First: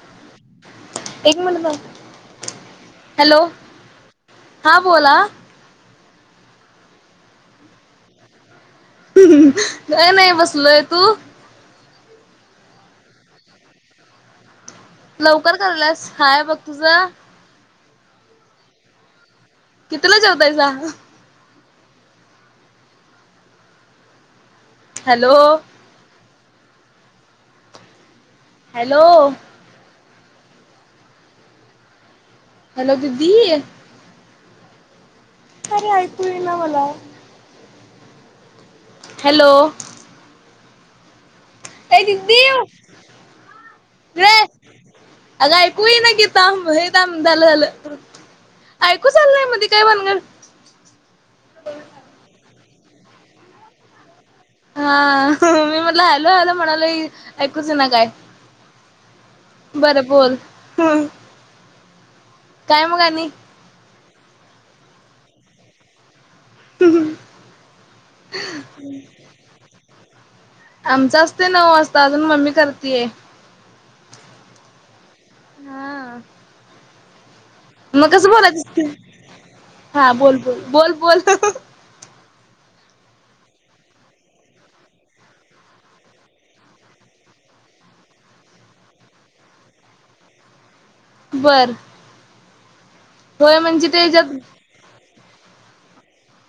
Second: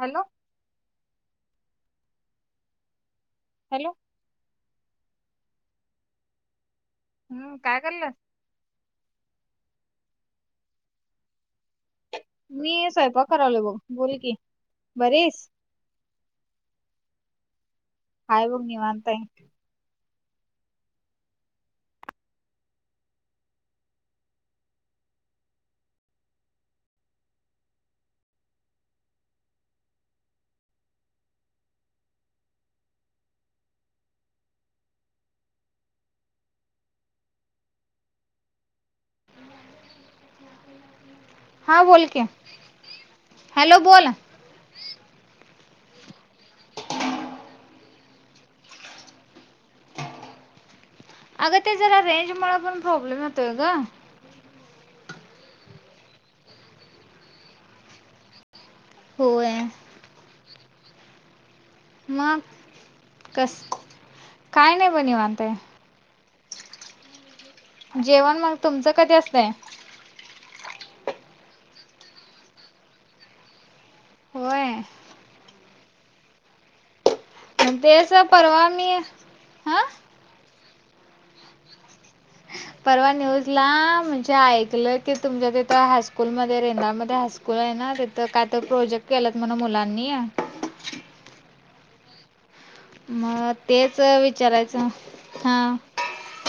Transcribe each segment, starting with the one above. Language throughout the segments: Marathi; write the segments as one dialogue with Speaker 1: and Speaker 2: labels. Speaker 1: हॅलो.
Speaker 2: एक मिनिट थांब, हॅलो.
Speaker 1: हॅलो.
Speaker 2: हा बोला.
Speaker 1: हा काय कराल्या?
Speaker 2: काय नाही बसलोय, तू?
Speaker 1: मी स्वयंपाक करालोय बघ, बोल की. बरी हाईस?
Speaker 2: लवकर कराल्यास हाय बघ तुझं.
Speaker 1: हाय बघ निवांत आहे.
Speaker 2: कितीला जेवतायसा? हॅलो. हॅलो. हॅलो दिदी. अरे ऐकू येईना मला. हॅलो.
Speaker 1: हा
Speaker 2: ये
Speaker 1: बोल की
Speaker 2: दिदी व
Speaker 1: हॅलो बोल
Speaker 2: इकडे ये. अग ऐकू येईना कि? थांब हे थांब झालं झालं. ऐकूच आलं नाही मधी काय भानगड?
Speaker 1: अगं ते जरा रेंजमुळं पण प्रॉब्लेम येतोय ग.
Speaker 2: हा मी म्हटलं हॅलो हॅलो म्हणालोय, ऐकूच येईना काय?
Speaker 1: होय.
Speaker 2: बरं बोल हम्म.
Speaker 1: मग कस? काय नाही बघ निवांत आहे.
Speaker 2: [unintelligible]
Speaker 1: जेवण मग तुमचं कधी असतंय?
Speaker 2: आमचं असतंय नऊ वाजता अजून मम्मी करतीये.
Speaker 1: होय.
Speaker 2: हा मग
Speaker 1: तेच
Speaker 2: कसं बोलायचं
Speaker 1: परवा
Speaker 2: असतंय?
Speaker 1: मी
Speaker 2: हा बोल बोल बोल बोल.
Speaker 1: परवा न्यूजला म्हणजे ऐकलं की तुमच्या तिथं हायस्कूलमध्ये रेंदाळमध्ये हायस्कूल स्कूल आहे ना तिथं काय तर प्रोजेक्ट केल्यात म्हण मुलांनी.
Speaker 2: बरं.
Speaker 1: मग तेच
Speaker 2: त्याच्यात
Speaker 1: विचारायचं? हा.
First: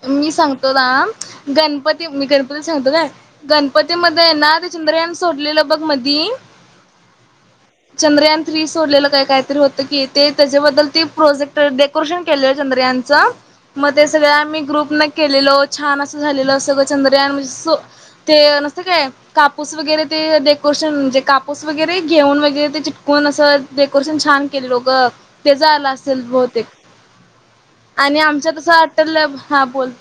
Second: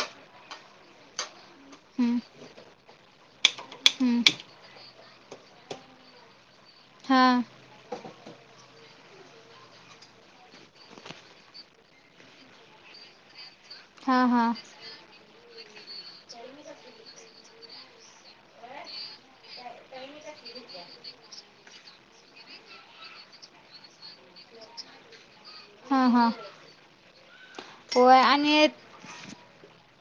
Speaker 2: मी सांगतो थांब. गणपती
Speaker 1: हं
Speaker 2: मी गणपती सांगतो काय,
Speaker 1: हं
Speaker 2: गणपतीमध्ये ना ते चंद्रयान सोडलेलं बघ मधी?
Speaker 1: हा.
Speaker 2: चंद्रयान थ्री सोडलेलं काय काहीतरी होतं की ते? त्याच्याबद्दल ते प्रोजेक्ट डे कोरेशन केलेलं चंद्रयानचं मग ते
Speaker 1: हां
Speaker 2: सगळं
Speaker 1: हां
Speaker 2: आम्ही ग्रुपनं केलेलो, छान असं झालेलं, सगळं चंद्रयान म्हणजे अस्स् ते नसतं काय कापूस वगैरे, ते डेकोरेशन म्हणजे कापूस वगैरे, घेऊन वगैरे, ते चिटकून असं डेकोरेशन छान केलेलो गं. तेजं आलं
Speaker 1: हां
Speaker 2: असेल
Speaker 1: हां
Speaker 2: बहुतेक आणि आमच्या तसं आट्टल हा, बोल.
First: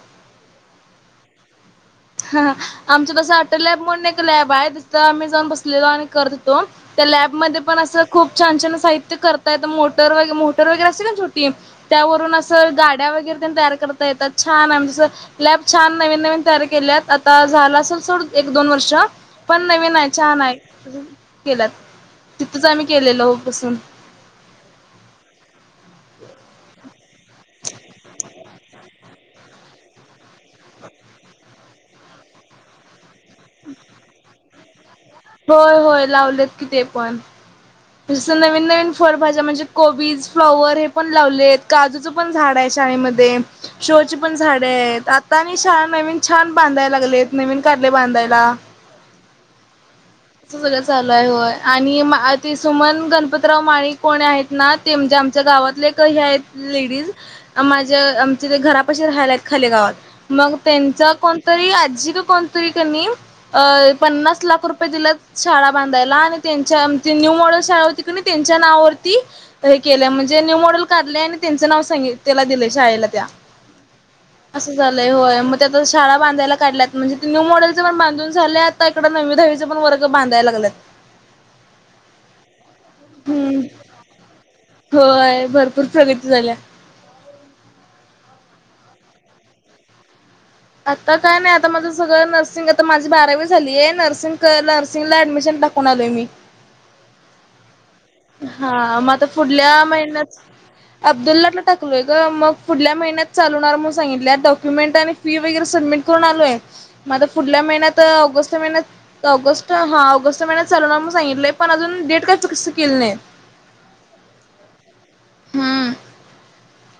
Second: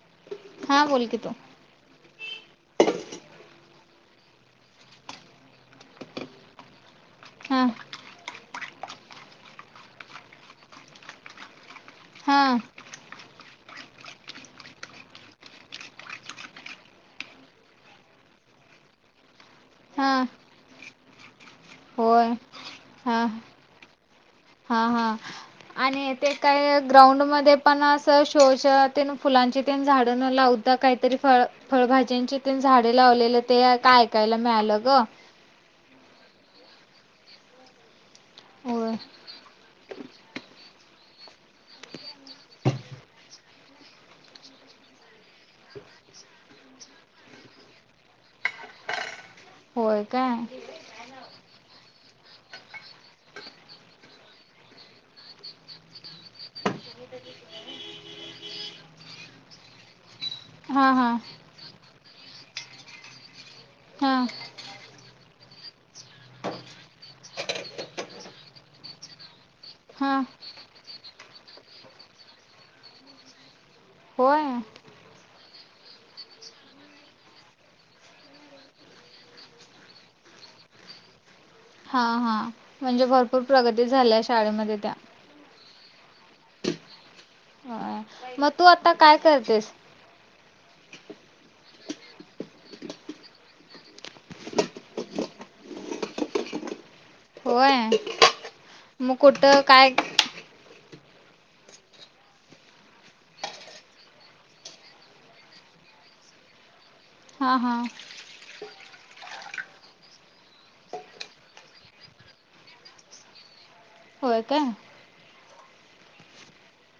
Speaker 1: हां बोल [unintelligible]
Speaker 2: हा आमचं तसं अटलॅब म्हणून एक लॅब आहे, तिथं आम्ही जाऊन बसलेलो आणि करत हुतो. त्या लॅबमध्येध्ये
Speaker 1: हां
Speaker 2: पण असं खूप छान- छान साहित्य करता येतं, मोटर वगै, मोटर वगैरे असते ना छो टी त्यावरून
Speaker 1: हां
Speaker 2: असं गाड्या वगैरे तेन तयार करता येतात, छान आहे म्हणजे असं लॅब छान नवीन -नवीन तयारी केल्यात, आता झालं असेल सोड एक -दोन वर्ष. पण नवीन आहे,
Speaker 1: हां
Speaker 2: छान आहे, केल्यात
Speaker 1: होय
Speaker 2: तिथंच आम्ही केलेलो हो बसून.
Speaker 1: हा, हा.. आणि ते काय ग्राउंड मध्ये पण असं शोच फुलांची तेन झाडं लाव का काहीतरी फळ फळभाज्यांची तेन झाडे लावलेले ते काय ऐकायला मिळालं ग.
Speaker 2: होय, होय, लावलेत कि ते पण. जसं नवीन -नवीन
Speaker 1: होय
Speaker 2: फळभाज्या कोबीज, फ्लॉवर हेपण लावलेत. काजूचं पण झाड आहे शाळेमध्ये. शो ची पण झाडे आहेत, आता आणि शाळा नवीन छान बांधाय लागलेत, नवीन काढलयं बांधायला.
Speaker 1: होय काय.
Speaker 2: अस सगळं चालू आहे होय आणि ते सुमन गणपतीराव माळी कोण आहेत? ना ते म्हणजे आमच्या गावातले एक हे आहेत लेडीज माझ्य आमच्या ते घरापाशी राहायला आहेत खाली गावात. मग
Speaker 1: हां
Speaker 2: त्यांचा
Speaker 1: हां
Speaker 2: कोणतरी आजी का कोणतरी कनी अ
Speaker 1: हां
Speaker 2: पन्नास लाख रुपये दिल्यात शाळा बांधायला आणि त्यांच्या म्हणजे न्यू मॉडेल शाळा होती कनई त्यांच्या नावावरती आता हे केल्या
Speaker 1: हां
Speaker 2: म्हणजे न्यू मॉडेल काढलेय आणि त्यांचं नाव सांगित तेला दिलंय शाळेला त्या.
Speaker 1: व्हयं.
Speaker 2: असं झालंय होय मग त्या शाळा बांधायला काढल्यात, म्हणजे ते न्यू मॉडेलचं पण बांधून झाल्यात आत्ता इकडं नववी- दहावीचे पण वर्ग बांधाय लागल्यात.
Speaker 1: हा, हा म्हणजे भरपूर प्रगती झाल्या शाळेमध्ये त्या.
Speaker 2: व्हयं भर भरपूर प्रगती झाल्या.
Speaker 1: होय मग तू आता काय करतेस?
Speaker 2: आता काय नाही, आता माझं सगळं नर्सिंग आता माझी बारावी झालीये, नर्सिंग नर्सिंगला ऍडमिशन टाक कून आलोय मी.
Speaker 1: व्हयं.
Speaker 2: हा,.. मग आता पुुढल्या महिन्यात अब्दुल्लाटला टाकलोय गं मग पुढल्या महिन्यात चालू होणार म्हणून सांगितल्यात डॉक्युमेंट आणि फी वगैरे सबमिट करून आलोय, मग आता
Speaker 1: हा
Speaker 2: पुुढल्या
Speaker 1: हा
Speaker 2: महिन्यात ऑगस्ट महिन्यात त ऑगस्ट हां ऑगस्ट महिन्यात चालू होणार म्हणून सांगितलंय, पण अजून डेट काय फिक्स केली नाही.
Speaker 1: होय, काय.
Speaker 2: हं..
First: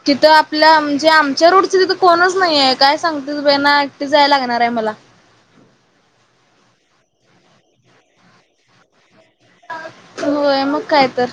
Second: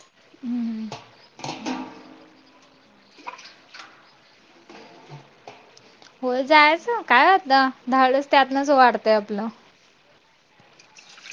Speaker 2: तिथं आपल्यि
Speaker 1: हम्म
Speaker 2: म्हणजे आम च्या रूटचं तिथं कोणच नाहीये, काय सांगतीस बाई ना एकटीच जायला लागणार आहे मला.
Speaker 1: होय जायाचं, काय आता धाडस त्यातनंच वाढतंय आपलं.
Speaker 2: होय, मग काय तर.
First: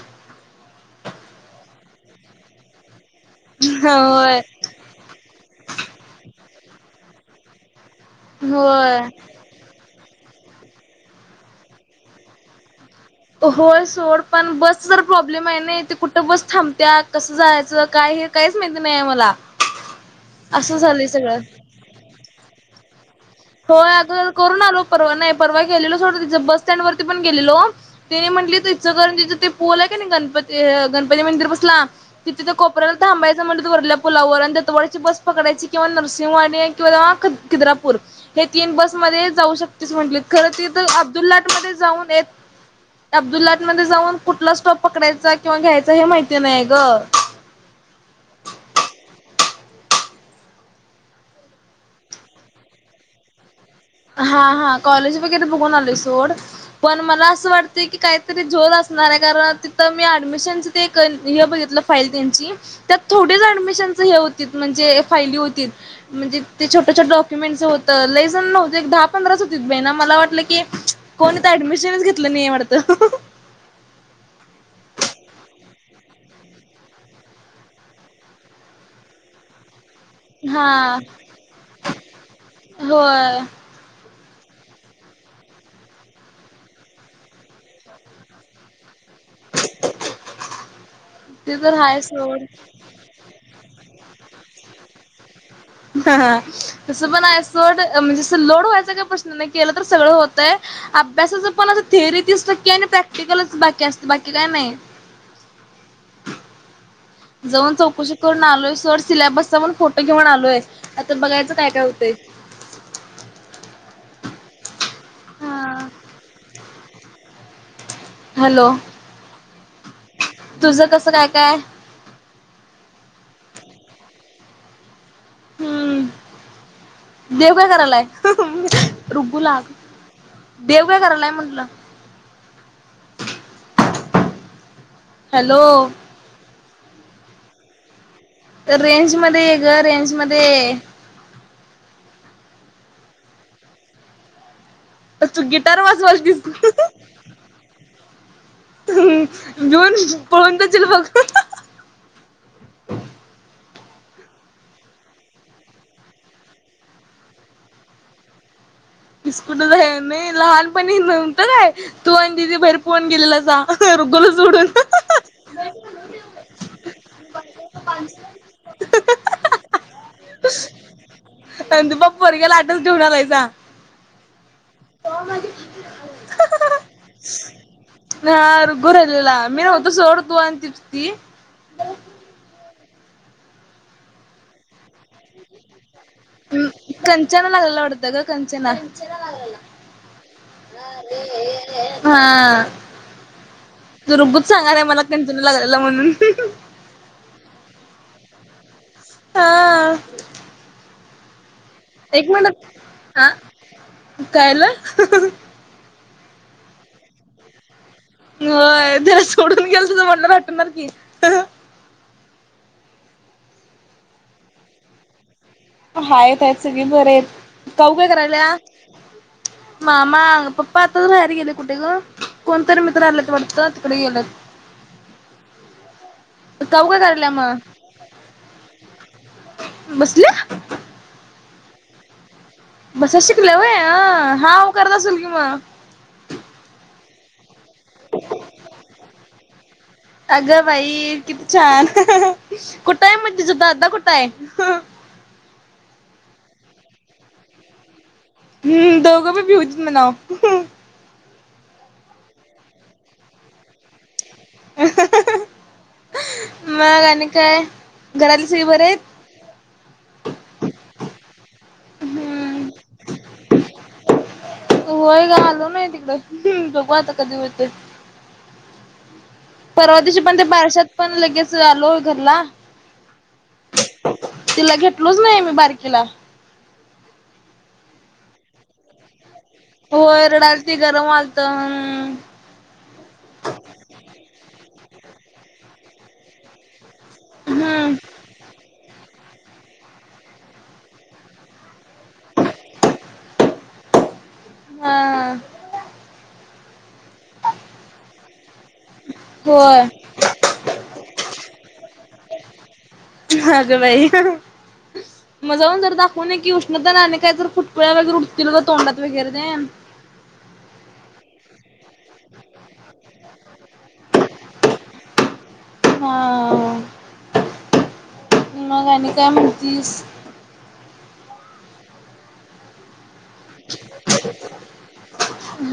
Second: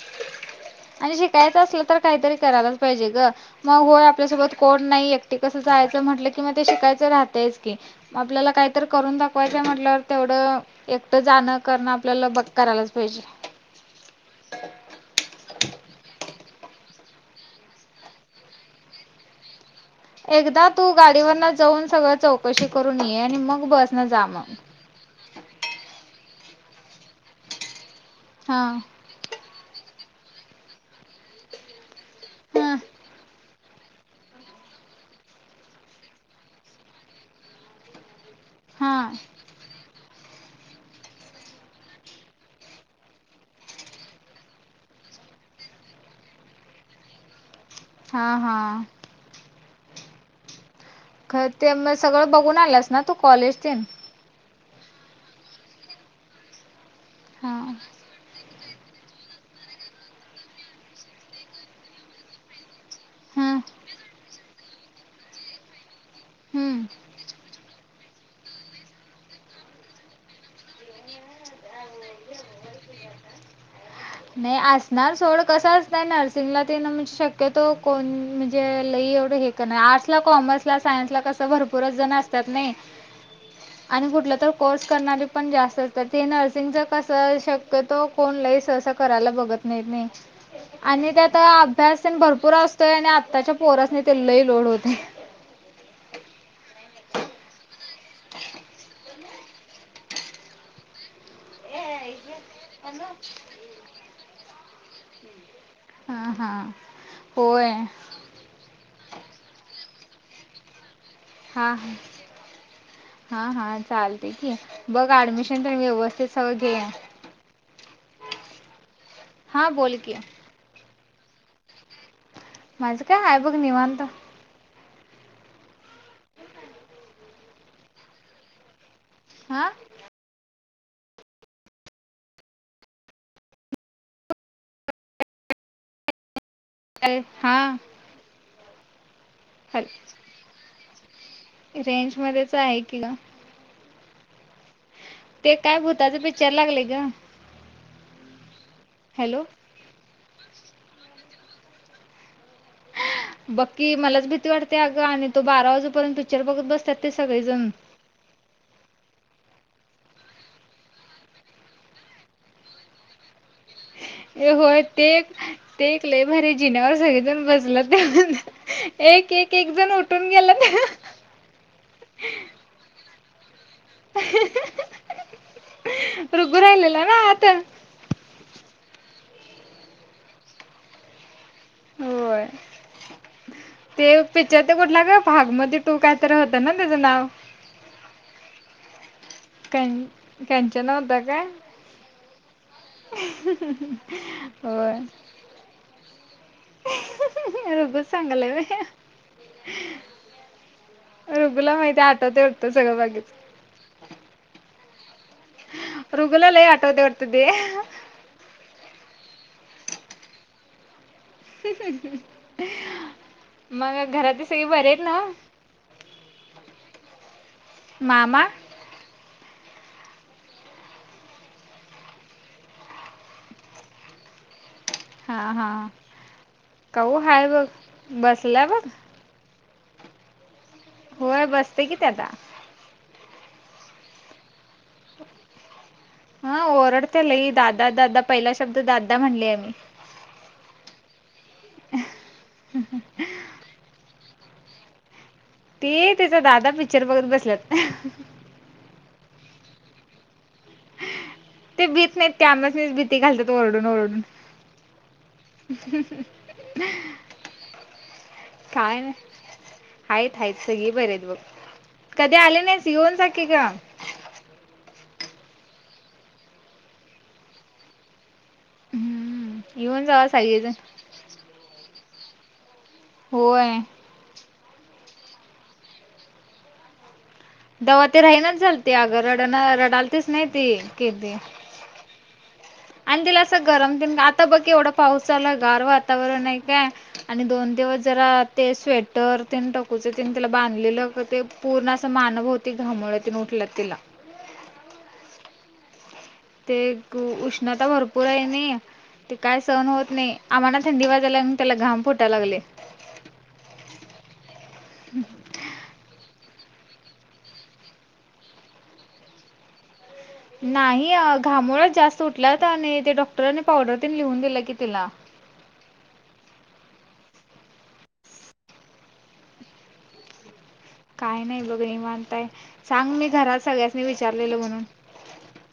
Speaker 1: आणि शिकायचं असलं तर, काहीतरी करायलाच पाहिजे ग, मग होय आपल्यासोबत कोण नाही. एकटी कसं जायचं म्हटलं की, मग ते शिकायचं रहातायच की, आपल्याला काय तर
Speaker 2: होय.
Speaker 1: करून दाखवाय च म्हटल्यावर, तेवढं एकटं जाणं करणं आपल्याला बघ करायलाच पाहिजे.
Speaker 2: होय! सोड पण बस ज प्रॉब्लेम आहे ना, ते कुठं बस थांबत्या, कसं जायचं काय हे? काहीच माहिती नाही मला!
Speaker 1: एकदा
Speaker 2: असं
Speaker 1: तू
Speaker 2: झालंय सगळं.
Speaker 1: गाडीवरन जाऊन सगळं चौकशी करून ये आणि मग
Speaker 2: होयं
Speaker 1: बसन जा
Speaker 2: अगं!
Speaker 1: मग.
Speaker 2: करून‌ आलो परवा नाही. परवा गेलेलो सोड ते बस स्टॅन्डवरती पण गेलेलो, ते
Speaker 1: हा
Speaker 2: म्हटलं इचलकरंजी पूल आहे की नाही, गणपती, गणपती मंदिर पसला तिथे
Speaker 1: हा
Speaker 2: कोपऱ्याला थांबायच म्हणल्या वरल्या पुलावर आणि दत्तवाड्याची बस पकडयची किंवा नर्सिंहवाडी किंवा खिद्रापुर हे तीन
Speaker 1: हा
Speaker 2: बसमध्ये जाऊ शकतेस म्हटली, खरं ते तर अब्दुललाट मध्ये जाऊन येत अब्दुल्लाट मध्ये जाऊन कुठला स्टॉप पकडायचा किंवा घ्यायचा हे माहिती नाहीय ग
Speaker 1: हा, हा! खरं! ते म सगळं बघून आलेस ना तू कॉलेज ते
Speaker 2: हा, हा, कॉलेज वगैरे बघून आलोय सोड पण मला असं
Speaker 1: हा
Speaker 2: वाटत की, काहीतरी झोल असणार आहे. कारण तिथं मी ऍडमिशन ते, हे बघितलं फाईल त्यांची त्यात थोडीच
Speaker 1: हा
Speaker 2: ऍडमिशनच हे होती. म्हणजे फायली होती. म्हणजे ते
Speaker 1: हम्म
Speaker 2: छोट्या छोट्या डॉकुमेंट होतं लय जन न्हवतीत एक दहा पंधराच होती बाई, मला वाटलं की, कोणी इथं ऍडमिशनच घेतलं नाही वाटत
Speaker 1: नाही असणार सोडं, कसं असतं नर्सिंगला तेण शक्यतो कोण म्हणजे लई एवढं हे नाही. आर्टसला, कॉमर्सला,
Speaker 2: हा
Speaker 1: सायन्सला कसं भरपूर जण असतात नाही.
Speaker 2: होय
Speaker 1: आणि कुठलं तर कोर्स करणारी पण जास्त असतात. ते नर्सिंगच कसं शक्यतो, कोण लई सहसा करायला बगत नाहीत नाही. आणि काय ते
Speaker 2: तर हाय
Speaker 1: अभ्यास तेन
Speaker 2: सोड
Speaker 1: भरपुर असत तोय आणि आताच्या पोरासनी ते लई लोड होते.
Speaker 2: [inaudible] तसं पण आहे सोड, म्हणजे लोड व्हायचा काय प्रश्न नाही, केला तर सगळं होतय अभ्यासाचं पण आता थेरी तीस टक्के आणि प्रॅक्टिकल च बाकी असतं, बाकी काय नाही.
Speaker 1: हा, हा!
Speaker 2: जाऊन चौकशी करून आलोय, सोड सिलाँबसचा पण फोटो घेऊन आलोय, आता बघायचं काय काय होतंय.
Speaker 1: हा चालतय की, बघ ऍडमिशन तेन
Speaker 2: हा
Speaker 1: व्यवस्थित सगळं घे
Speaker 2: हॅलो!
Speaker 1: हां बोल की,
Speaker 2: तुझं कसं काय, काय?
Speaker 1: माझं काय हाय बघ निवांत!
Speaker 2: हम्म
Speaker 1: [unintelligible]
Speaker 2: देव काय करायलाय रुबुला?
Speaker 1: हां
Speaker 2: देव काय करालाय म्हंटलं?
Speaker 1: [unintelligible]
Speaker 2: हॅलो!
Speaker 1: हा!
Speaker 2: रेंज मध्ये ये ग,
Speaker 1: हॅलो
Speaker 2: रेंज मध्ये ये!
Speaker 1: रेंज मध्येच आहे की ग,
Speaker 2: तू
Speaker 1: ते काय
Speaker 2: गिटार
Speaker 1: भूताचं
Speaker 2: वाजवालतीस!
Speaker 1: पिक्चर लागलय ग
Speaker 2: हम्!
Speaker 1: हॅलो
Speaker 2: भिऊन पळून जाशील बघ!
Speaker 1: बघ की मलाच भीती वाटते अगं आणि ते बारा वाजेपर्यंत पिक्चर बघत बसतात ते सगळेजण
Speaker 2: बिस्कुटच आहे नाही लहानपणी न्हवत काय तू आणि दिदी बाहेर पळुन गेलेला रुगोला
Speaker 1: ए
Speaker 2: सोडून
Speaker 1: होय ते ते एक लय भारी जिण्यावर सगळेजण बसल्यात्या एक एक एक जण उठून गेल्यात
Speaker 2: संदुबा पोरग्याला आतच ठेऊन आलायसा
Speaker 1: रुघू राहिलेला ना आत
Speaker 2: ह गुरवलेला मी होत सोड तू आन त्रिप्ती
Speaker 1: होय ते पिक्चर ते कुठला का भाग म तो कायतरी होतं ना तेचं नाव
Speaker 2: तो लागलेला वाटत ग खचना लागलेला
Speaker 1: कंचना होता काय
Speaker 2: हा तु रुबूच सांगणार आहे
Speaker 1: होय
Speaker 2: मला कणंतना लागलेला म्हणून
Speaker 1: रुबुज सागायेलाय होय
Speaker 2: हा एक मिनिट
Speaker 1: वाटतं सगळं
Speaker 2: ह
Speaker 1: बाकीच
Speaker 2: कायल
Speaker 1: रुगुलला लय आठवते वाटत ते
Speaker 2: होय त्या सोडून गेल त म्हणला तर आठवणार की
Speaker 1: मग घरातली सगळी बरी आहेत नव
Speaker 2: हायेत हाय सगळी बरी आहेत काऊ काय
Speaker 1: मामा
Speaker 2: करायल्या मामा पपा अताच बाहेर गेलेत कुठे ग कोणतरी मित्र आलेत वाटत तिकड गेलेत
Speaker 1: हां हां
Speaker 2: काय
Speaker 1: काऊ
Speaker 2: करायल्या
Speaker 1: हाय
Speaker 2: मग
Speaker 1: बग बसला बग
Speaker 2: बसल्या
Speaker 1: होय बसत्या की ते आता
Speaker 2: बसयला शिकल्या वय अं हाव करत असेल कि मग
Speaker 1: हा ओरडते लई दादा दादा पहिला शब्द दादा म्हणली आहे नी
Speaker 2: अगं बाई किती छान कुठं आहे म् तीज दादा कुठं आहे
Speaker 1: ती तिचा दादा पिक्चर बघत बसल्यात
Speaker 2: हम्म दोघो भी [inaudible] मनाव
Speaker 1: ते भीत नाहीत ते आम्हाच नीच भीती घालत्यात ओरडून ओरडून
Speaker 2: मग आणि काय घरातली सगळी बरी आहेत.
Speaker 1: हायत हायत सगळी बरी आहेत बघ कधी आली
Speaker 2: हम्म
Speaker 1: नाहीस येऊन जाकीे ग
Speaker 2: होय ग आलो नई तिकड बघू आता कधी होतय
Speaker 1: हम्म
Speaker 2: परवा
Speaker 1: येऊन
Speaker 2: दिवशी
Speaker 1: जावा
Speaker 2: पण ते
Speaker 1: सगळेजण
Speaker 2: बरश्यात पण लगेच आलो घरला
Speaker 1: होय
Speaker 2: तिला घेतलोच नाही आ मी बारकीेला
Speaker 1: दवा ते राहीनाच झालती आगं रडण
Speaker 2: होय
Speaker 1: रडालतेच नाई ती
Speaker 2: रडालती गरम
Speaker 1: कती
Speaker 2: आलत
Speaker 1: आणि तिला असं गरम देन आता बघ केवढा पाऊस झाला गार वातावरण आहे काय आणि दोन
Speaker 2: हम्म
Speaker 1: दिवस जरा ते स्वेट तर तेन टकूच तेन तिला बांधलेलं ते पूर्ण असं मान भवती घामवल्या ऊठल्या तेन तिला
Speaker 2: हा ह
Speaker 1: ते उष्णता भरपूर आहे नई ते काय
Speaker 2: होय
Speaker 1: सहण होत नाही आम्हाला थंडी वाजयलाय आणि त्याला घाम फुटायला लागले
Speaker 2: अग बाई मग जाऊन जरा दाखवून ये की उष्ण नतर आणि काय तर फुटकुळ्या वगैरे उठतील ग तोंडात वगैरे तेन
Speaker 1: नाही घामोळच जास्त उठलात आणि ते डॉक्टरनी पावडर ते लिहून दिलं की तिला
Speaker 2: हा मग आणि काय म्हणतीस?
Speaker 1: काय नाही बघ निवांत आहे सांग मी घरात सगळ्यासनी विचारलेल म्हणून?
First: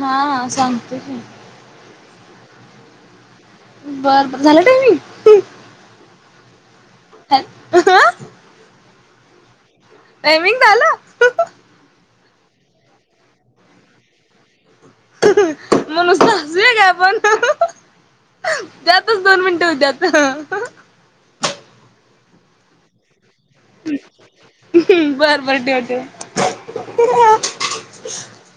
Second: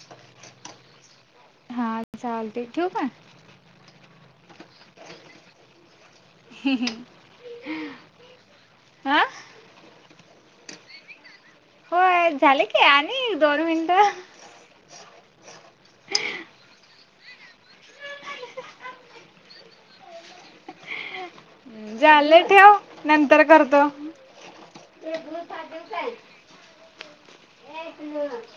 Speaker 2: हा हा सांगतो की.
Speaker 1: हा चालतंय ठेवू काय.
Speaker 2: बरं बर झालं टाइमिंग?
Speaker 1: हम्म हम्म
Speaker 2: [inaudible]
Speaker 1: हा
Speaker 2: टाइमिंग झालं ह् अ
Speaker 1: होय झाले की आणि एक दोन मिनटं. [unintelligible]
Speaker 2: नूसतं हसूयातं काय आपण ह् ह् त्यातंच दोन मिनट होत्यात.
Speaker 1: झाले ठेव नंतर करत
Speaker 2: हम्म बरं बरं ठेव ठेव.
Speaker 1: ए पिल्लू.